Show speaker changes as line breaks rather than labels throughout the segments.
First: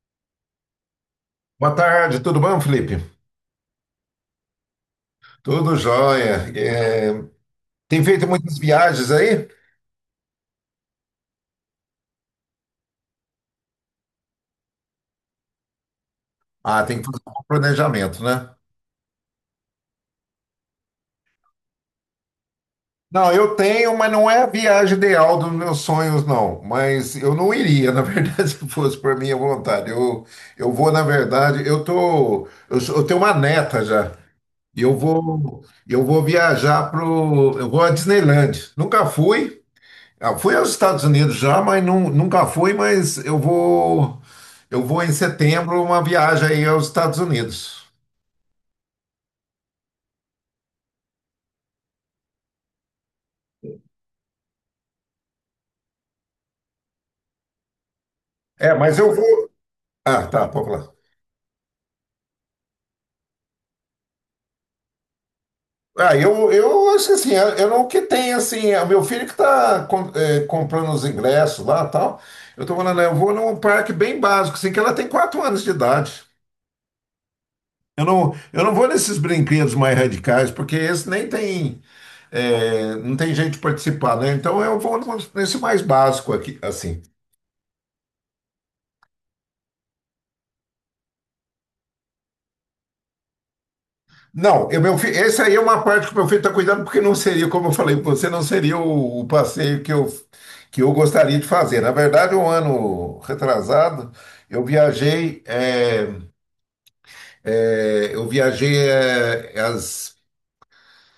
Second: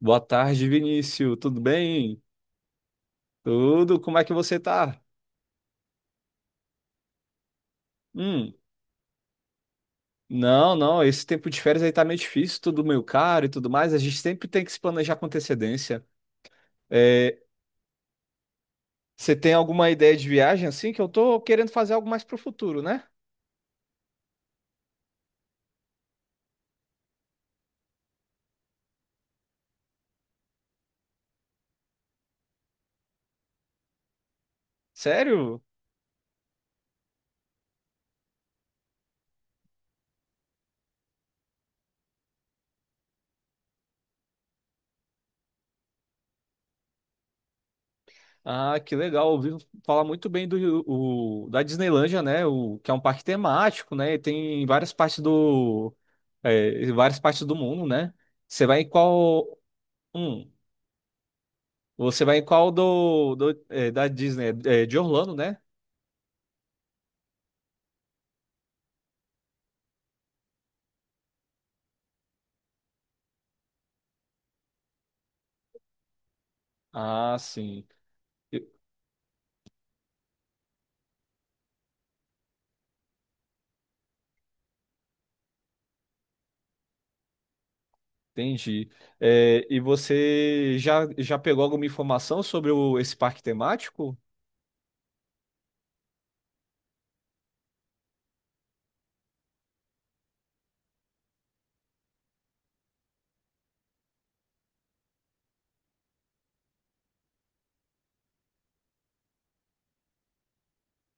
Boa tarde, Vinícius. Tudo
Boa tarde,
bem?
tudo bom, Felipe?
Tudo? Como é que você tá?
Tudo jóia. Tem feito
Hum,
muitas viagens aí?
não. Esse tempo de férias aí tá meio difícil, tudo meio caro e tudo mais. A gente sempre tem que se planejar com antecedência.
Ah, tem que fazer um
É,
bom planejamento, né?
você tem alguma ideia de viagem assim? Que eu tô querendo fazer algo mais pro futuro, né?
Não, eu tenho, mas não é a viagem ideal dos meus sonhos, não. Mas eu não iria, na verdade, se fosse por minha vontade. Eu vou, na verdade, eu tô, eu, sou- eu tenho uma neta já.
Sério?
Eu vou viajar eu vou à Disneyland. Nunca fui. Ah, fui aos Estados Unidos já, mas nunca fui, mas eu vou em setembro uma viagem aí aos Estados Unidos.
Ah, que legal. Ouvi falar muito bem da Disneylândia, né? O, que é um parque temático, né? E tem em várias partes é, em várias partes do mundo, né? Você
É,
vai em
mas eu
qual.
vou. Ah, tá,
Hum.
pode falar.
Você vai em qual é, da Disney? É, de Orlando, né?
Ah, eu acho que assim, eu não que tem assim, é o meu filho que está comprando os ingressos lá e tal. Eu tô falando, eu vou num parque bem básico, assim, que ela tem quatro anos de idade.
Ah, sim.
Eu
Eu-
não vou nesses brinquedos mais radicais, porque esse nem tem, não tem jeito de participar, né? Então eu vou nesse mais básico aqui, assim.
Entendi. É, e você já pegou alguma informação sobre esse parque temático?
Não, meu filho, essa aí é uma parte que o meu filho está cuidando, porque não seria, como eu falei para você, não seria o passeio que eu gostaria de fazer. Na verdade, um ano retrasado, eu viajei, é, eu viajei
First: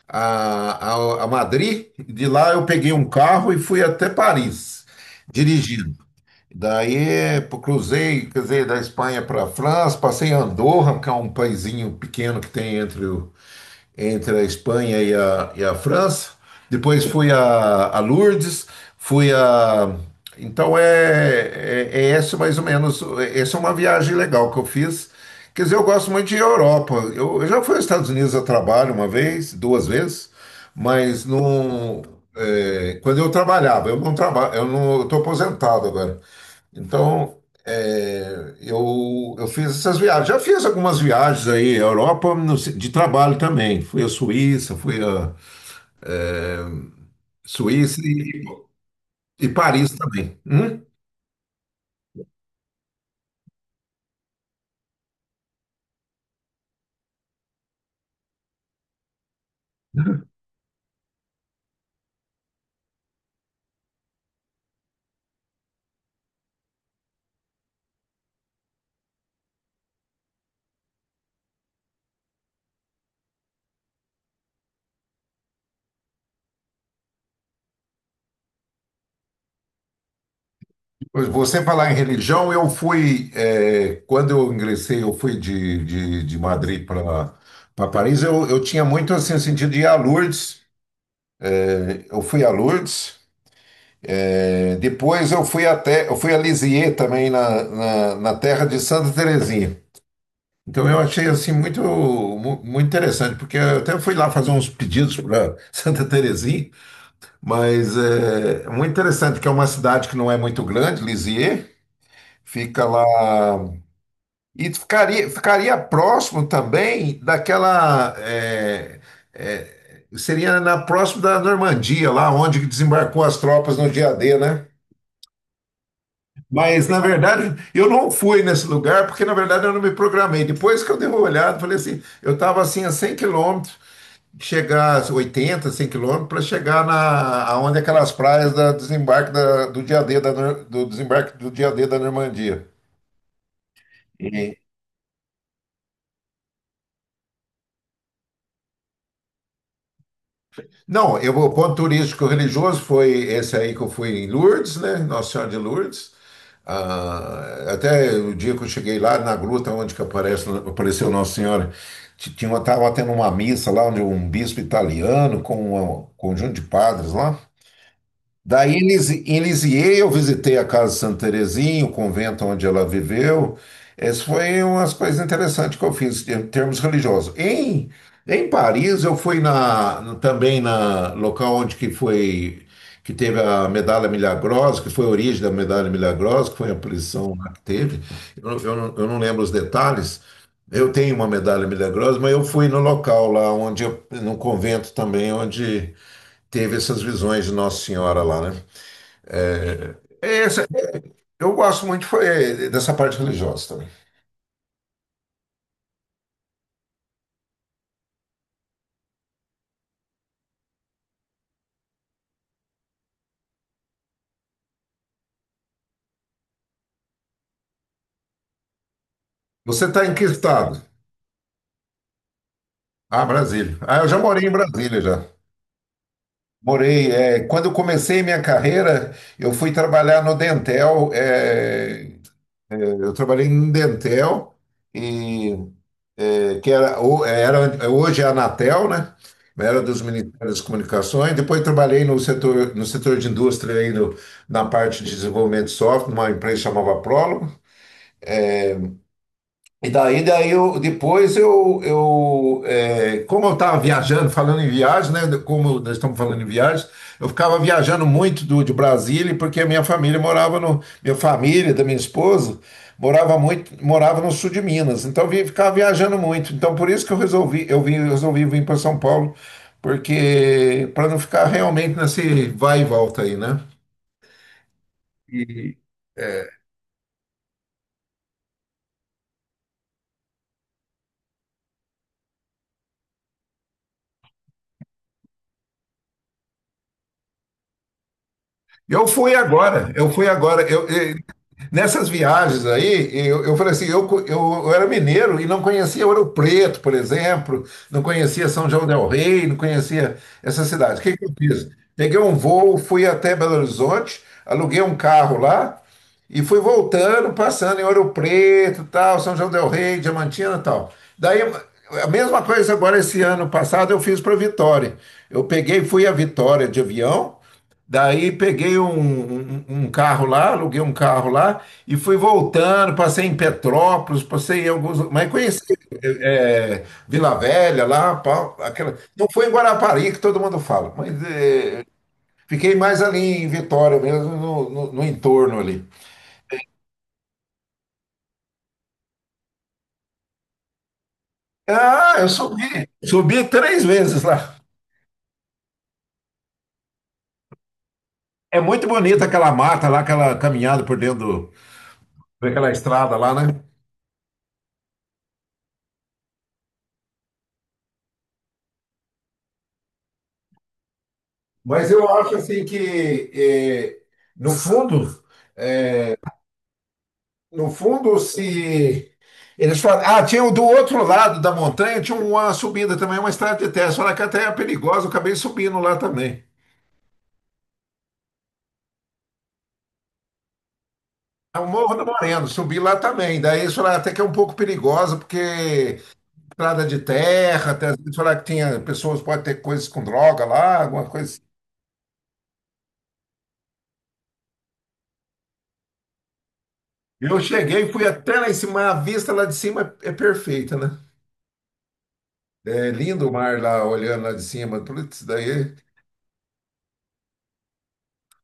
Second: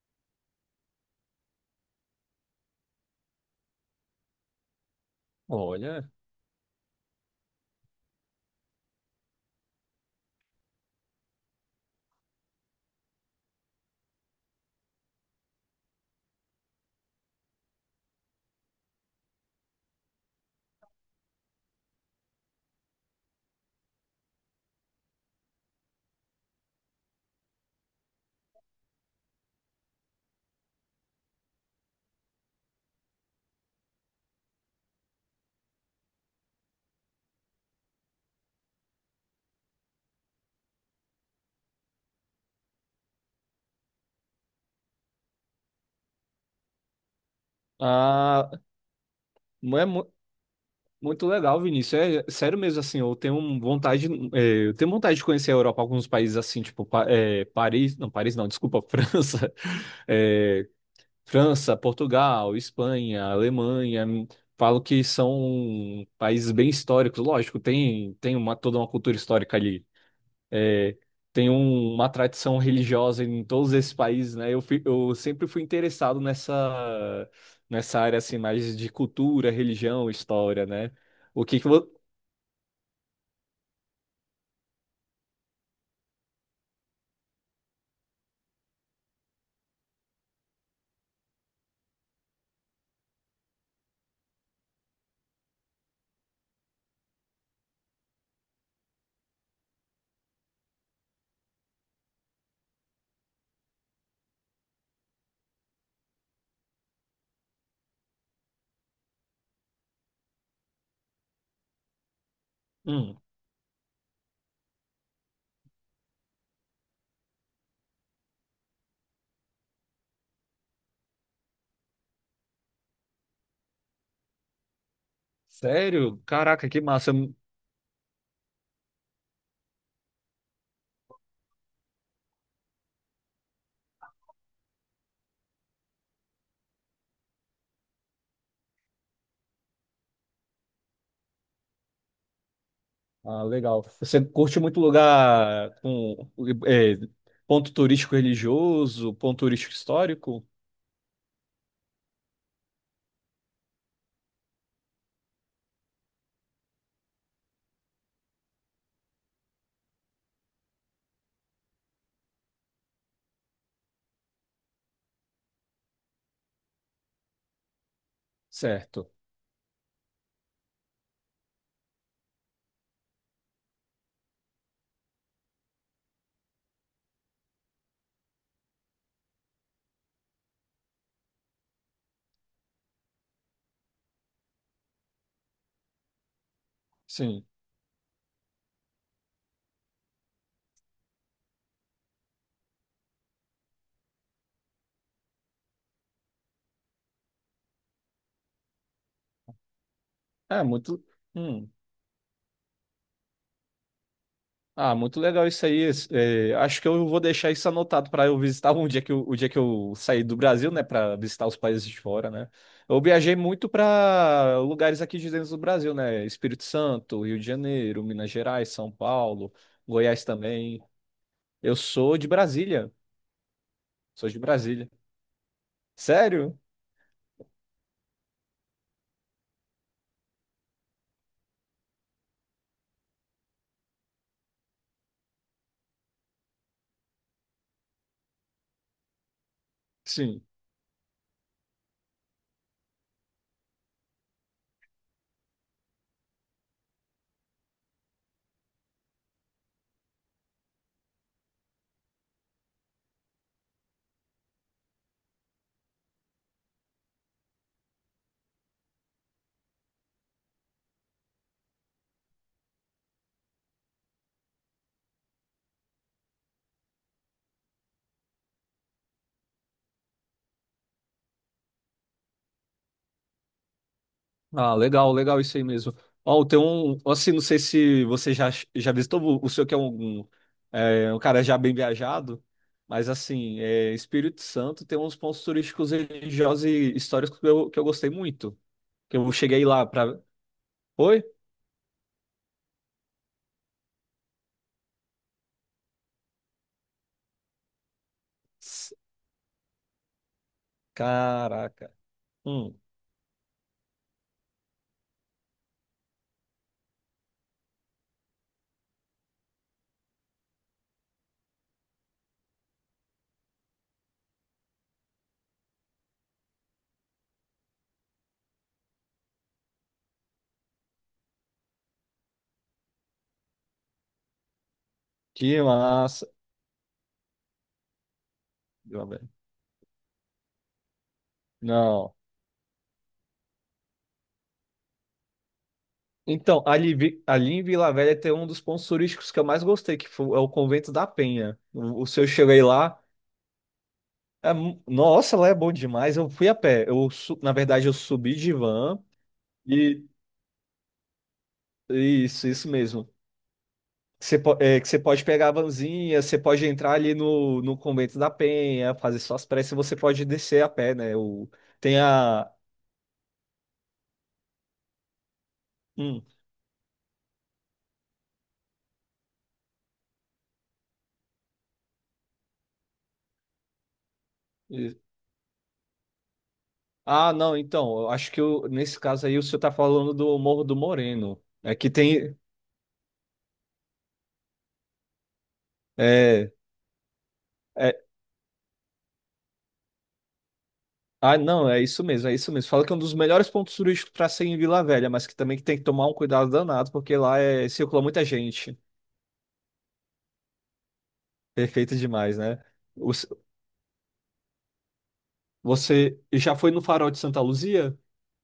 a, a Madrid, e de lá eu peguei um carro e fui até Paris, dirigindo.
Olha.
Daí pô, cruzei, quer dizer, da Espanha para a França, passei em Andorra, que é um paizinho pequeno que tem entre a Espanha e e a França. Depois fui a Lourdes, fui a. Então é esse mais ou menos. Essa é uma viagem legal que eu fiz. Quer dizer, eu gosto muito de Europa. Eu já fui aos Estados Unidos a trabalho uma vez, duas vezes, mas não. É, quando eu trabalhava, eu não trabalho, eu não estou aposentado agora, então, eu fiz essas viagens. Já fiz algumas viagens aí, à Europa, no de trabalho também. Fui à Suíça, fui à é, Suíça
Ah,
e
não é
Paris
mu-
também. Hum?
muito legal, Vinícius. É sério mesmo, assim, vontade, é, eu tenho vontade de conhecer a Europa, alguns países assim, tipo, Paris não, desculpa, França, É, França, Portugal, Espanha, Alemanha, falo que são países bem históricos. Lógico, tem uma, toda uma cultura histórica ali. É, uma tradição religiosa em todos esses países, né? Eu sempre fui interessado nessa área assim, mais de cultura, religião, história, né? O que
Você
que vo-
falar em religião, eu fui, é, quando eu ingressei, eu fui de Madrid para Paris, eu tinha muito assim, sentido de ir a Lourdes. É, eu fui a Lourdes, é, depois eu fui a Lisieux também, na terra de Santa Terezinha. Então eu achei assim muito interessante, porque eu até fui lá fazer uns pedidos para Santa Terezinha, mas é muito interessante que é uma cidade que não é muito grande, Lisieux, fica lá
Hum,
e ficaria próximo também daquela seria na próximo da Normandia, lá onde desembarcou as tropas no dia D, né?
sério? Caraca, que
Mas, na
massa!
verdade, eu não fui nesse lugar porque, na verdade, eu não me programei. Depois que eu dei uma olhada, falei assim: eu estava assim a 100 quilômetros, chegar a 80, 100 quilômetros, para chegar na aonde aquelas praias da desembarque do dia D da, do desembarque do dia D da Normandia.
Ah, legal. Você curte muito lugar com é, ponto turístico religioso, ponto turístico histórico?
Não, eu, o ponto turístico religioso foi esse aí que eu fui em Lourdes, né? Nossa Senhora de Lourdes. Ah, até o dia que eu cheguei lá na gruta onde que apareceu Nossa Senhora, tava tendo uma missa lá onde um bispo italiano com um conjunto de padres lá. Daí em
Certo.
Lisieux eu visitei a casa de Santa Terezinha, o convento onde ela viveu. Essas foi umas coisas interessantes que eu fiz em termos religiosos. Em Paris eu fui na, também na local onde que foi que teve a medalha milagrosa, que foi a origem da medalha milagrosa, que foi a prisão
Sim.
lá que teve. Eu não lembro os detalhes. Eu tenho uma medalha milagrosa, mas eu fui no local lá no convento também onde teve essas visões de Nossa Senhora lá, né? É
É
essa-
muito.
eu
hum.
gosto muito foi, é, dessa parte religiosa também.
Ah, muito legal isso aí. Acho que eu vou deixar isso anotado para eu visitar um dia o dia que eu sair do Brasil, né, para visitar os países de fora, né? Eu viajei muito para lugares aqui de dentro do Brasil, né? Espírito Santo, Rio de Janeiro, Minas Gerais, São Paulo,
Você está em que
Goiás também.
estado?
Eu sou de Brasília.
Ah, Brasília. Ah, eu já
Sou de
morei em
Brasília.
Brasília já.
Sério?
Morei. É, quando eu comecei minha carreira, eu fui trabalhar no Dentel. Eu trabalhei em Dentel e que era, hoje é a Anatel, né? Era dos
Sim.
Ministérios das Comunicações. Depois trabalhei no setor, no setor de indústria aí na parte de desenvolvimento de software, numa empresa que chamava Prólogo. E daí, daí eu, depois eu é, como eu estava viajando, falando em viagem, né? Como nós estamos falando em viagem, eu ficava viajando muito de Brasília, porque a minha família morava no, minha família, da minha esposa, morava no sul de Minas. Então eu ficava viajando muito. Então por isso que eu resolvi, resolvi vir para São Paulo, porque para não ficar realmente nesse vai e volta aí, né?
Ah, legal, legal isso aí
E-
mesmo.
é,
Ó, tem um, assim, não sei se você já visitou o senhor que é um cara já bem viajado, mas assim, é, Espírito Santo tem uns pontos turísticos religiosos e históricos que eu gostei muito.
eu
Que eu
fui
cheguei lá
agora, eu
pra.
fui agora.
Oi?
Nessas viagens aí, eu falei assim, eu, co- eu era mineiro e não conhecia Ouro Preto, por exemplo, não conhecia São João
S-
del Rei, não conhecia essa cidade. O que que eu fiz?
Caraca.
Peguei um
Hum,
voo, fui até Belo Horizonte, aluguei um carro lá e fui voltando, passando em Ouro Preto, tal, São João del Rei, Diamantina, e tal. Daí, a mesma coisa agora esse ano passado eu fiz para Vitória. Eu peguei, fui a Vitória de avião. Daí peguei um carro lá, aluguei um carro lá e fui voltando. Passei em Petrópolis, passei em alguns. Mas
que
conheci
massa.
Vila Velha lá, pá, aquela.
Vila
Não
Velha.
foi em Guarapari que todo mundo fala, mas
Não.
fiquei mais ali em Vitória mesmo, no entorno ali.
Então, ali em Vila Velha tem um dos pontos turísticos que eu mais gostei, que foi, é o Convento da Penha. O
Ah,
senhor
eu
chegou
subi,
aí lá.
subi três vezes lá.
Nossa, lá é bom demais. Eu fui a pé. Na verdade, eu subi de
É muito
van
bonita aquela mata lá,
e
aquela caminhada por dentro
isso
daquela
mesmo.
estrada lá, né?
Que você pode pegar a vanzinha, você pode entrar ali no, no Convento da Penha, fazer suas preces, você pode descer a pé, né? O,
Mas
tem
eu acho
a.
assim que, no fundo.
hum,
No fundo, se eles falam, ah, tinha o do outro lado da montanha, tinha uma subida também, uma estrada de terra. Falaram que até é
e-
perigosa, eu acabei subindo lá também.
ah, não, então, eu acho que eu- nesse caso aí o senhor tá falando do Morro do Moreno.
É o
É que
Morro do
tem.
Moreno, subi lá também. Daí eles falaram até que é um pouco perigosa, porque
É,
estrada de terra, até
é,
eles falaram que tinha pessoas, pode ter coisas com droga lá, alguma coisa
Ah,
assim.
não, é isso mesmo, é isso mesmo. Fala que é um dos melhores pontos turísticos para ser em Vila Velha, mas que também que tem que tomar um cuidado danado, porque lá
Eu
é,
cheguei,
circula
fui
muita
até lá em
gente.
cima, a vista lá de cima é perfeita, né?
Perfeito demais, né?
É
Os-
lindo o mar lá, olhando lá de cima, tudo isso daí.
Você já foi no Farol de Santa Luzia?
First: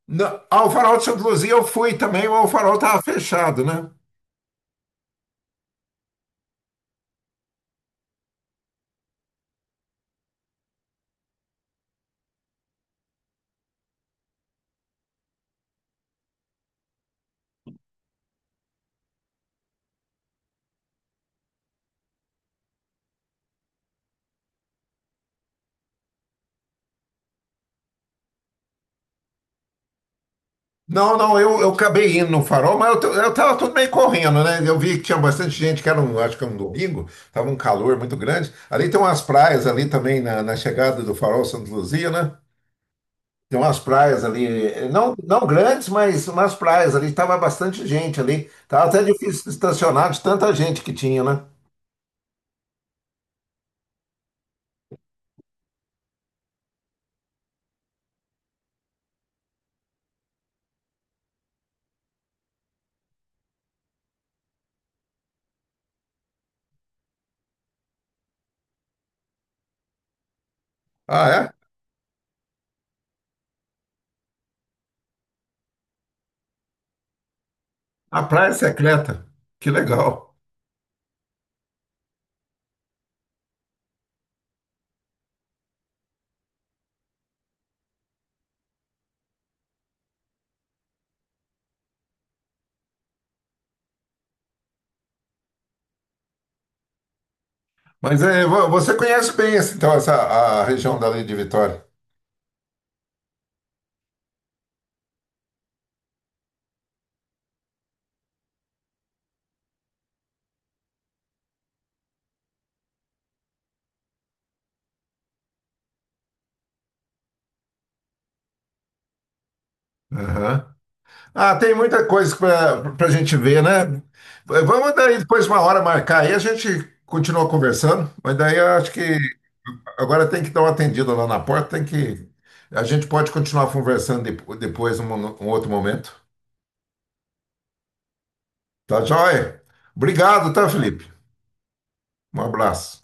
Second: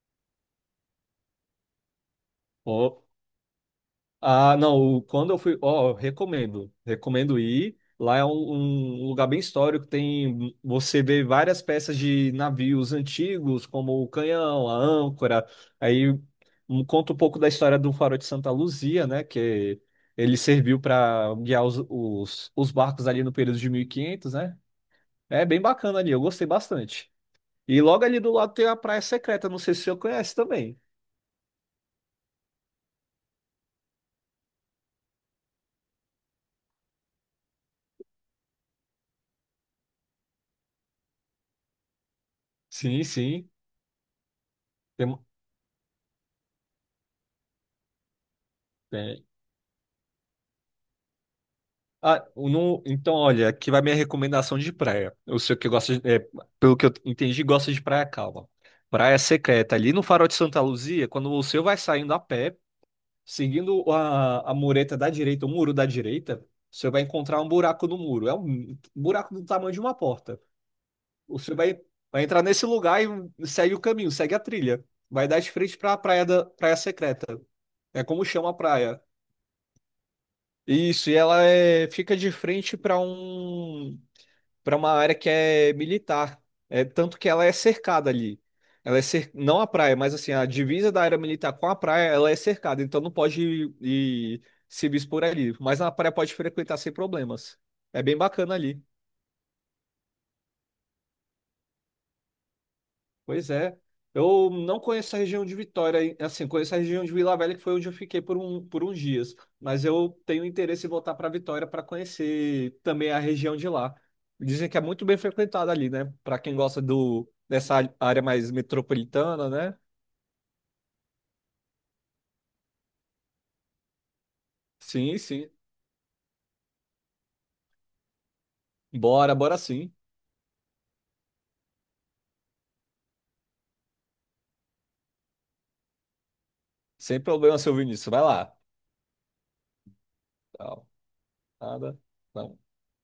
Não, ao Farol de Santa Luzia eu fui também, mas o farol estava
Ó,
fechado, né?
Ah, não, o- quando eu fui, ó, recomendo, recomendo ir. Lá é um lugar bem histórico, tem, você vê várias peças de navios antigos, como o canhão, a âncora. Aí conta um pouco da história do Farol de Santa Luzia, né, que ele serviu para guiar os barcos ali no período de 1500, né? É bem bacana ali, eu gostei bastante. E logo ali do lado tem a Praia Secreta, não sei se você conhece também.
Não, não, eu acabei indo no farol, mas eu tava tudo meio correndo, né? Eu vi que tinha bastante gente, que era um, acho que era um domingo, tava um calor muito grande. Ali tem umas praias ali também na chegada do farol Santa Luzia, né?
Sim, sim.
Tem umas praias ali, não, não grandes, mas umas praias ali, tava bastante gente ali. Tava até
Tem,
difícil estacionar de tanta gente que tinha, né?
Ah, o no- então, olha, aqui vai minha recomendação de praia. Eu sei que gosta de, é, pelo que eu entendi, gosta de praia calma. Praia secreta. Ali no Farol de Santa Luzia, quando você vai saindo a pé, seguindo a mureta da direita, o muro da direita, você vai encontrar um buraco no muro. É um buraco do tamanho de uma porta.
Ah, é?
Você vai, vai entrar nesse lugar e segue o caminho, segue a trilha. Vai dar de frente para praia secreta. É
A
como chama
praia
a praia.
secreta. Que legal.
Isso, e ela é, fica de frente para um para uma área que é militar. É tanto que ela é cercada ali. Ela é cer... não a praia, mas assim, a divisa da área militar com a praia, ela é cercada, então não pode ir se expor ali, mas na praia pode frequentar sem problemas. É bem
Mas é,
bacana ali.
você conhece bem então essa a região dali de Vitória.
Pois é. Eu não conheço a região de Vitória, hein? Assim, conheço a região de Vila Velha, que foi onde eu fiquei por uns dias. Mas eu tenho interesse em voltar para Vitória para conhecer também a região de lá. Dizem que é muito bem frequentada ali, né? Para quem gosta área mais metropolitana, né?
Aham. Ah, tem muita coisa para a gente ver, né? Vamos daí
Sim,
depois
sim.
uma hora marcar aí, a gente continua conversando, mas daí eu acho que
Bora, bora sim.
agora tem que dar uma atendida lá na porta, tem que. A gente pode continuar conversando depois, num outro momento.
Sem problema, seu Vinícius. Vai lá.
Tá joia? Obrigado, tá,
Não,
Felipe?
nada.
Um
Não.
abraço.